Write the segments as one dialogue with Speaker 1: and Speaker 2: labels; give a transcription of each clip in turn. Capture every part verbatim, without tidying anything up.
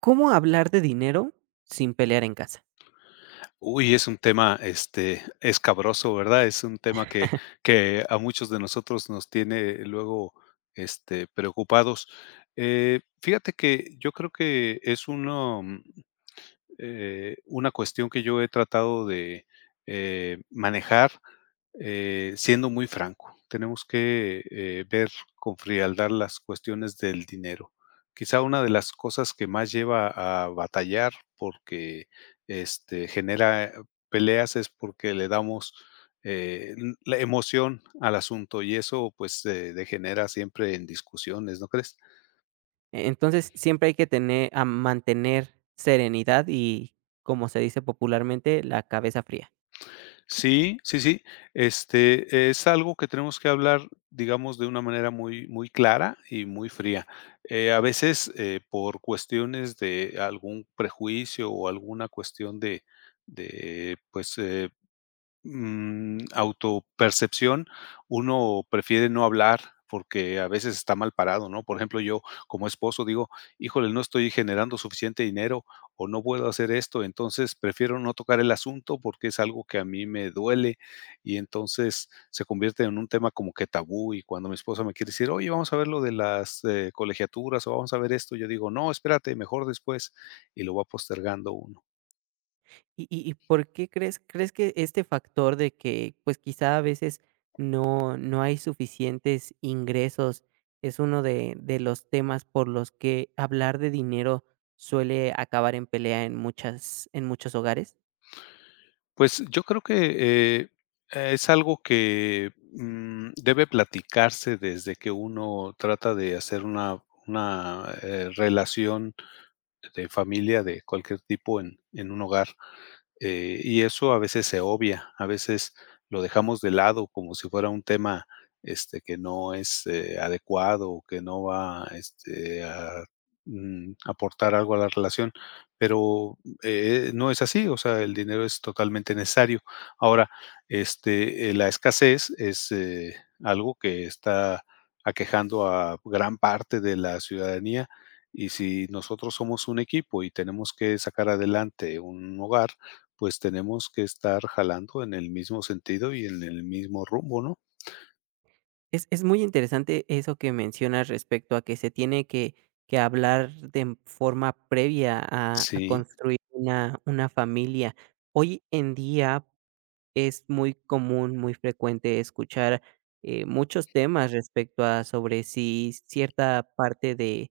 Speaker 1: ¿Cómo hablar de dinero sin pelear en casa?
Speaker 2: Uy, es un tema, este, escabroso, ¿verdad? Es un tema que que a muchos de nosotros nos tiene luego, este, preocupados. Eh, fíjate que yo creo que es uno, mm, eh, una cuestión que yo he tratado de, eh, manejar eh, siendo muy franco, tenemos que eh, ver con frialdad las cuestiones del dinero. Quizá una de las cosas que más lleva a batallar porque este, genera peleas es porque le damos eh, n- la emoción al asunto y eso pues se degenera siempre en discusiones, ¿no crees?
Speaker 1: E entonces, siempre hay que tener a mantener serenidad y, como se dice popularmente, la cabeza fría.
Speaker 2: Sí, sí, sí. Este, es algo que tenemos que hablar, digamos, de una manera muy, muy clara y muy fría. Eh, a veces, eh, por cuestiones de algún prejuicio o alguna cuestión de, de pues, eh, Mm, autopercepción, uno prefiere no hablar porque a veces está mal parado, ¿no? Por ejemplo, yo como esposo digo, híjole, no estoy generando suficiente dinero o no puedo hacer esto, entonces prefiero no tocar el asunto porque es algo que a mí me duele y entonces se convierte en un tema como que tabú y cuando mi esposa me quiere decir, oye, vamos a ver lo de las eh, colegiaturas o vamos a ver esto, yo digo, no, espérate, mejor después y lo va postergando uno.
Speaker 1: ¿Y y y por qué crees crees que este factor de que, pues, quizá a veces no no hay suficientes ingresos es uno de de los temas por los que hablar de dinero suele acabar en pelea en muchas en muchos hogares?
Speaker 2: Pues yo creo que, eh, es algo que, mm, debe platicarse desde que uno trata de hacer una una, eh, relación de familia de cualquier tipo en en un hogar. Eh, y eso a veces se obvia, a veces lo dejamos de lado como si fuera un tema, este, que no es, eh, adecuado o que no va, este, a, mm, aportar algo a la relación, pero, eh, no es así, o sea, el dinero es totalmente necesario. Ahora, este, eh, la escasez es, eh, algo que está aquejando a gran parte de la ciudadanía, y si nosotros somos un equipo y tenemos que sacar adelante un hogar, pues tenemos que estar jalando en el mismo sentido y en el mismo rumbo, ¿no?
Speaker 1: Es es muy interesante eso que mencionas respecto a que se tiene que que hablar de forma previa a a
Speaker 2: Sí,
Speaker 1: construir una una familia. Hoy en día es muy común, muy frecuente escuchar eh, muchos temas respecto a sobre si cierta parte de,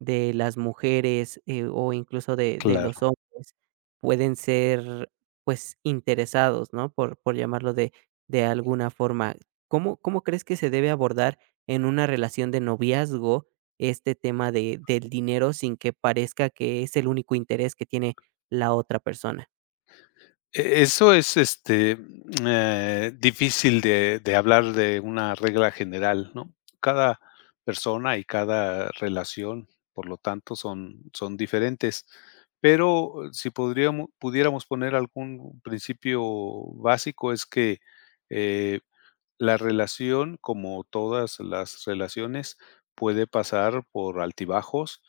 Speaker 1: de las mujeres eh, o incluso de, de los
Speaker 2: claro.
Speaker 1: hombres pueden ser pues interesados, ¿no? Por, por llamarlo de, de alguna forma. ¿Cómo, ¿Cómo crees que se debe abordar en una relación de noviazgo este tema de, del dinero sin que parezca que es el único interés que tiene la otra persona?
Speaker 2: E eso es, este, mm, eh, difícil de de hablar de una regla general, ¿no? Cada persona y cada relación, por lo tanto, son son diferentes. Pero eh, si podríamos pudiéramos poner algún principio básico es que, eh La relación, como todas las relaciones, puede pasar por altibajos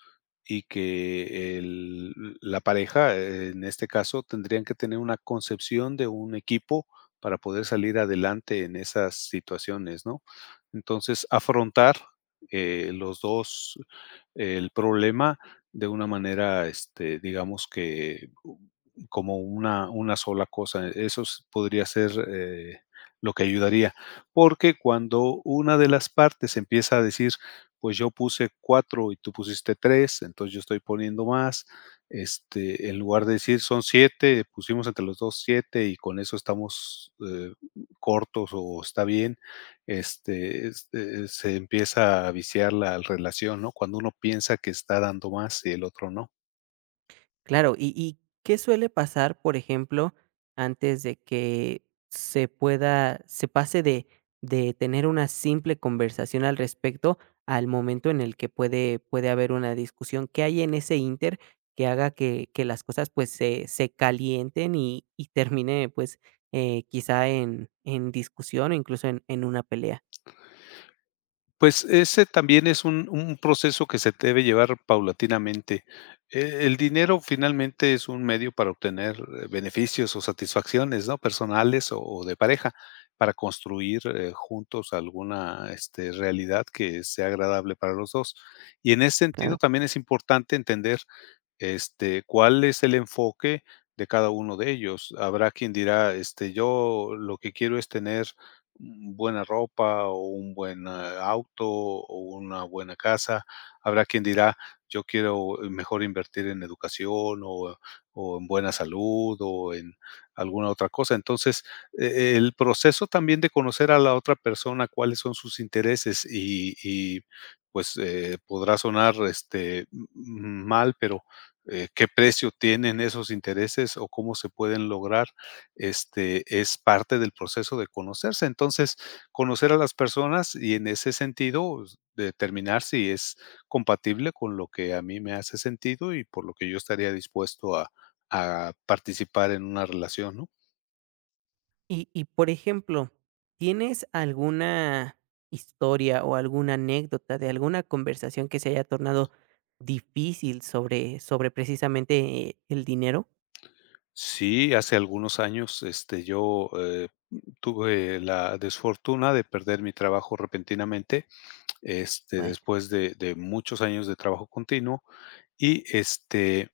Speaker 2: y que el la pareja, eh, en este caso, tendrían que tener una concepción de un equipo para poder salir adelante en esas situaciones, ¿no? Entonces, afrontar, eh, los dos el problema de una manera, este, digamos que como una una sola cosa. Eso s podría ser, eh, lo que ayudaría. Porque cuando una de las partes empieza a decir, pues yo puse cuatro y tú pusiste tres, entonces yo estoy poniendo más, este, en lugar de decir son siete, pusimos entre los dos siete y con eso estamos, eh, cortos o está bien, este, es eh, se empieza a viciar la relación, ¿no? Cuando uno piensa que está dando más y el otro no.
Speaker 1: Claro, ¿y y qué suele pasar, por ejemplo, antes de que se pueda se pase de de tener una simple conversación al respecto al momento en el que puede puede haber una discusión? ¿Qué hay en ese ínter que haga que que las cosas, pues, se se calienten y y termine, pues, eh, quizá en en discusión o incluso en en una pelea?
Speaker 2: Pues, ese también es un un proceso que se debe llevar paulatinamente. E el dinero finalmente es un medio para obtener eh, beneficios o satisfacciones, ¿no? Personales o o de pareja, para construir, eh, juntos alguna, este, realidad que sea agradable para los dos. Y en ese sentido
Speaker 1: Claro.
Speaker 2: también es importante entender este, ¿cuál es el enfoque de cada uno de ellos? Habrá quien dirá, este, yo lo que quiero es tener mm, buena ropa o un buen ah, auto o una buena casa. Habrá quien dirá, yo quiero eh, mejor invertir en educación o, o en buena salud o en alguna otra cosa. Entonces, e- el proceso también de conocer a la otra persona, cuáles son sus intereses y, y, pues eh, podrá sonar este, m- mal, pero eh, qué precio tienen esos intereses o cómo se pueden lograr, este, es parte del proceso de conocerse. Entonces, conocer a las personas y en ese sentido pues, determinar si es compatible con lo que a mí me hace sentido y por lo que yo estaría dispuesto a, a participar en una relación, ¿no?
Speaker 1: Y y, por ejemplo, ¿tienes alguna historia o alguna anécdota de alguna conversación que se haya tornado difícil sobre sobre precisamente eh, el dinero?
Speaker 2: Sí, hace algunos años este, yo eh, tuve la desfortuna de perder mi trabajo repentinamente, este,
Speaker 1: Vaya,
Speaker 2: después de, de muchos años de trabajo continuo. Y este,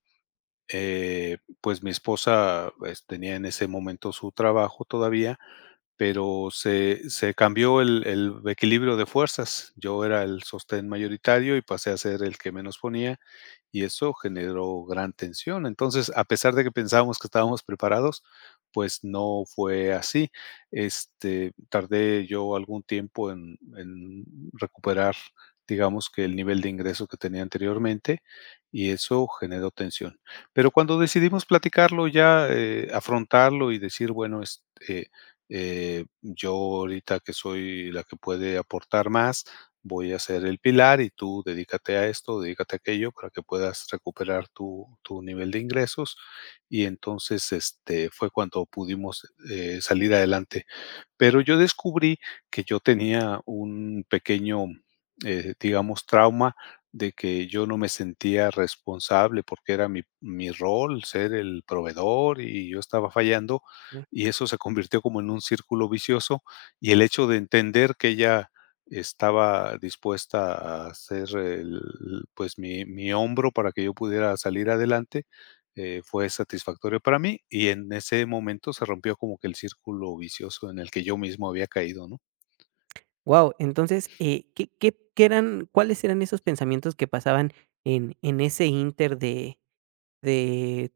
Speaker 2: eh, pues mi esposa, pues, tenía en ese momento su trabajo todavía, pero se, se cambió el, el equilibrio de fuerzas. Yo era el sostén mayoritario y pasé a ser el que menos ponía y eso generó gran tensión. Entonces, a pesar de que pensábamos que estábamos preparados, pues no fue así. Este, tardé yo algún tiempo en, en recuperar, digamos que el nivel de ingreso que tenía anteriormente y eso generó tensión. Pero cuando decidimos platicarlo ya, eh, afrontarlo y decir, bueno, este, eh, yo ahorita que soy la que puede aportar más, voy a ser el pilar y tú dedícate a esto, dedícate a aquello para que puedas recuperar tu, tu nivel de ingresos. Y entonces este, fue cuando pudimos eh, salir adelante pero yo descubrí que yo tenía un pequeño, eh, digamos, trauma de que yo no me sentía responsable porque era mi, mi rol ser el proveedor y yo estaba fallando
Speaker 1: wow,
Speaker 2: y eso se convirtió como en un círculo vicioso y el hecho de entender que ella estaba dispuesta a ser el- pues mi, mi hombro para que yo pudiera salir adelante eh, fue satisfactorio para mí y en ese momento se rompió como que el círculo vicioso en el que yo mismo había caído, ¿no?
Speaker 1: entonces, eh, ¿qué qué qué eran cuáles eran esos pensamientos que pasaban en en ese inter de de,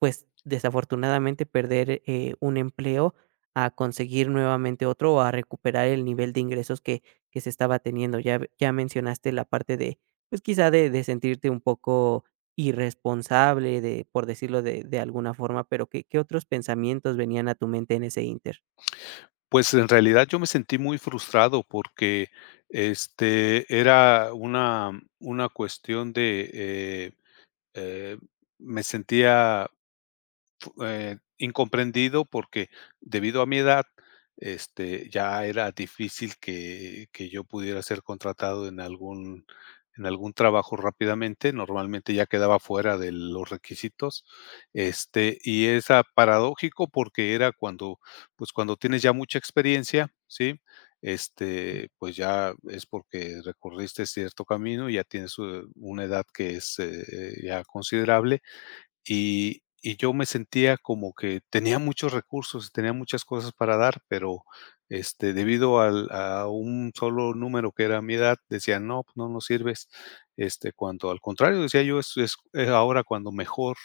Speaker 1: pues, desafortunadamente perder, eh, un empleo a conseguir nuevamente otro o a recuperar el nivel de ingresos que que se estaba teniendo? Ya ve, ya mencionaste la parte de, pues, quizá de de sentirte un poco irresponsable, de por decirlo de de alguna forma, pero, ¿qué qué otros pensamientos venían a tu mente en ese ínter?
Speaker 2: Pues en realidad yo me sentí muy frustrado porque este era una, una cuestión de eh, eh, me sentía Fu eh, incomprendido porque debido a mi edad, este, ya era difícil que que yo pudiera ser contratado en algún en algún trabajo rápidamente, normalmente ya quedaba fuera de los requisitos, este, y es, ah, paradójico porque era cuando, pues, cuando tienes ya mucha experiencia, ¿sí? Este, pues, ya es porque recorriste cierto camino, ya tienes, eh, una edad que es, eh, ya considerable y y yo me sentía como que tenía muchos recursos, tenía muchas cosas para dar, pero, este, debido al a un solo número que era mi edad, decían: "No, pues no, nos sirves". Este, cuando al contrario, decía yo, es es es ahora cuando mejor,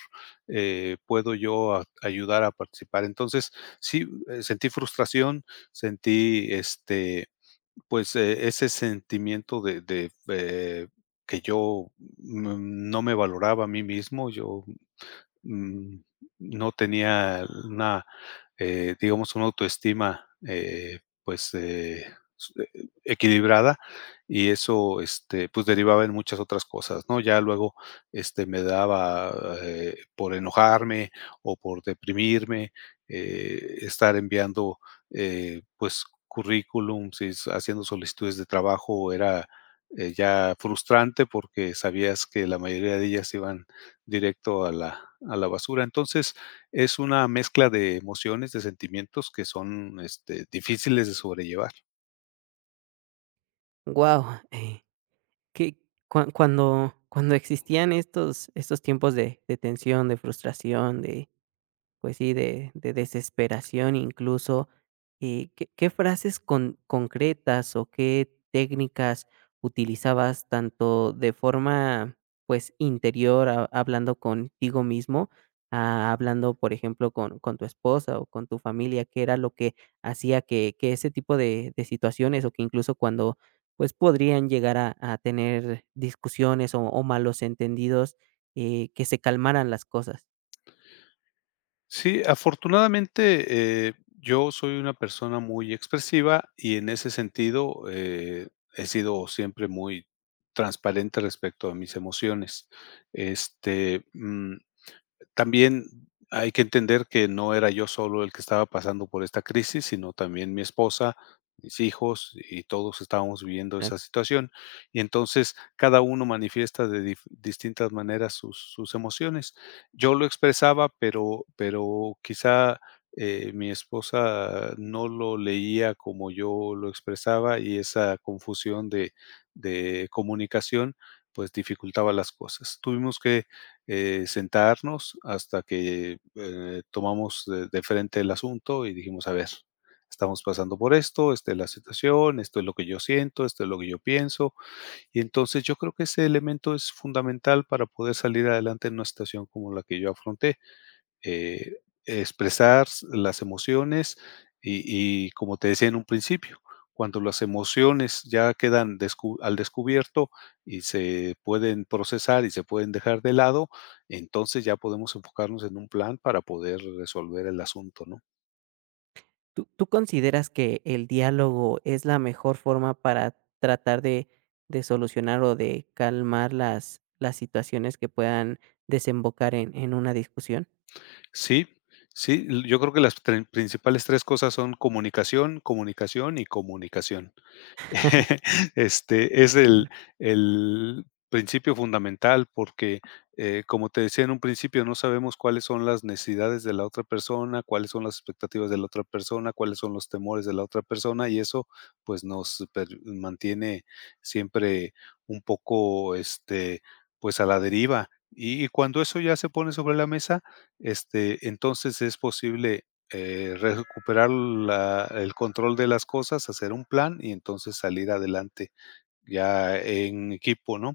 Speaker 2: eh, puedo yo a ayudar a participar. Entonces, sí, eh, sentí frustración, sentí, este, pues, eh, ese sentimiento de de, eh, que yo, mm, no me valoraba a mí mismo, yo mm, no tenía una, eh, digamos, una autoestima, eh, pues, eh, s- eh, equilibrada y eso, este, pues, derivaba en muchas otras cosas, ¿no? Ya luego, este, me daba eh, por enojarme o por deprimirme, eh, estar enviando, eh, pues, currículums y s- haciendo solicitudes de trabajo era eh, ya frustrante porque sabías que la mayoría de ellas iban directo a la a la basura. Entonces, es una mezcla de emociones, de sentimientos que son, este, difíciles de sobrellevar.
Speaker 1: Wow. Que cua cuando cuando existían estos estos tiempos de de tensión, de frustración, de pues sí, de de desesperación incluso, eh, ¿qué qué frases con concretas o qué técnicas utilizabas tanto de forma, pues, interior, ha hablando contigo mismo, a hablando, por ejemplo, con con tu esposa o con tu familia? ¿Qué era lo que hacía que que ese tipo de de situaciones o que incluso cuando, pues, podrían llegar a a tener discusiones o o malos entendidos, eh, que se calmaran las cosas?
Speaker 2: Sí, afortunadamente, eh, yo soy una persona muy expresiva y en ese sentido, eh, he sido siempre muy transparente respecto a mis emociones. Este, mm, También hay que entender que no era yo solo el que estaba pasando por esta crisis, sino también mi esposa, mis hijos y todos estábamos viviendo esa situación. Y entonces cada uno manifiesta de dif- distintas maneras sus, sus emociones. Yo lo expresaba, pero, pero quizá eh, mi esposa no lo leía como yo lo expresaba y esa confusión de, de comunicación pues dificultaba las cosas. Tuvimos que eh, sentarnos hasta que eh, tomamos de, de frente el asunto y dijimos, a ver, estamos pasando por esto, esta es la situación, esto es lo que yo siento, esto es lo que yo pienso. Y entonces yo creo que ese elemento es fundamental para poder salir adelante en una situación como la que yo afronté eh, expresar las emociones y, y, como te decía en un principio, cuando las emociones ya quedan descu- al descubierto y se pueden procesar y se pueden dejar de lado, entonces ya podemos enfocarnos en un plan para poder resolver el asunto, ¿no?
Speaker 1: ¿Tú tú consideras que el diálogo es la mejor forma para tratar de de solucionar o de calmar las las situaciones que puedan desembocar en en una discusión?
Speaker 2: Sí, sí, yo creo que las tre- principales tres cosas son comunicación, comunicación y comunicación. Este, es el el principio fundamental porque, eh, como te decía en un principio, no sabemos cuáles son las necesidades de la otra persona, cuáles son las expectativas de la otra persona, cuáles son los temores de la otra persona, y eso, pues, nos per mantiene siempre un poco, este, pues, a la deriva. Y y cuando eso ya se pone sobre la mesa, este, entonces es posible eh, recuperar la el control de las cosas, hacer un plan y entonces salir adelante ya en equipo, ¿no?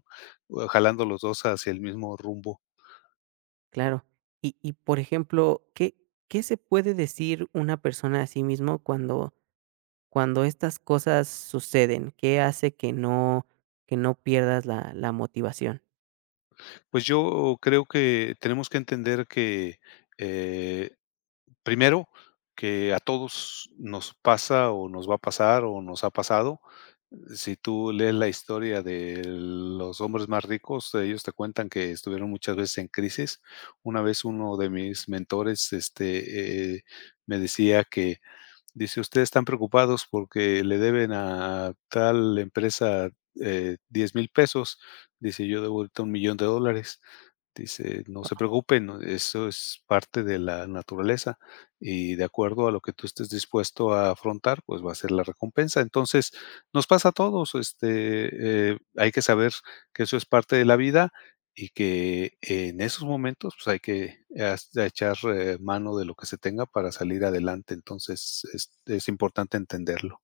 Speaker 2: O Jalando los dos hacia el mismo rumbo.
Speaker 1: Claro. Y y, por ejemplo, ¿qué qué se puede decir una persona a sí mismo cuando cuando estas cosas suceden? ¿Qué hace que no que no pierdas la la motivación?
Speaker 2: Pues yo creo que tenemos que entender que, eh, Primero, que a todos nos pasa o nos va a pasar o nos ha pasado. Si tú lees la historia de los hombres más ricos, ellos te cuentan que estuvieron muchas veces en crisis. Una vez uno de mis mentores, este, eh, me decía que, dice, ustedes están preocupados porque le deben a tal empresa eh, diez mil pesos, dice, yo debo ahorita un millón de dólares. Dice: "No se preocupen, no, eso es parte de la naturaleza, y de acuerdo a lo que tú estés dispuesto a afrontar, pues, va a ser la recompensa". Entonces, nos pasa a todos, este, eh, hay que saber que eso es parte de la vida y que en esos momentos, pues, hay que has echar, eh, mano de lo que se tenga para salir adelante. Entonces, es es importante entenderlo.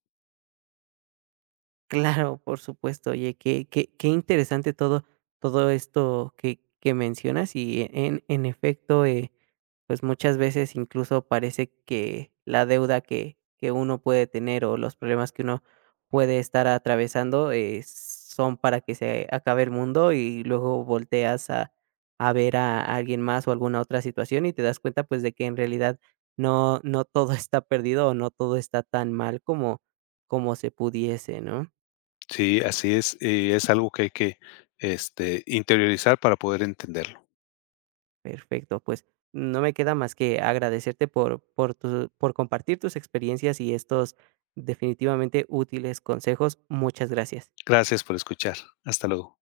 Speaker 1: Claro, por supuesto. Oye, qué qué qué interesante todo todo esto que que mencionas y e, en en efecto, eh, pues, muchas veces incluso parece que la deuda que que uno puede tener o los problemas que uno puede estar atravesando, eh, son para que se acabe el mundo y luego volteas a a ver a alguien más o alguna otra situación y te das cuenta, pues, de que en realidad no no todo está perdido o no todo está tan mal como como se pudiese, ¿no?
Speaker 2: Sí, así es, y es algo que hay que, este, interiorizar para poder entenderlo.
Speaker 1: Perfecto, pues no me queda más que agradecerte por, por, tu- por compartir tus experiencias y estos definitivamente útiles consejos. Muchas gracias.
Speaker 2: Gracias por escuchar. Hasta luego.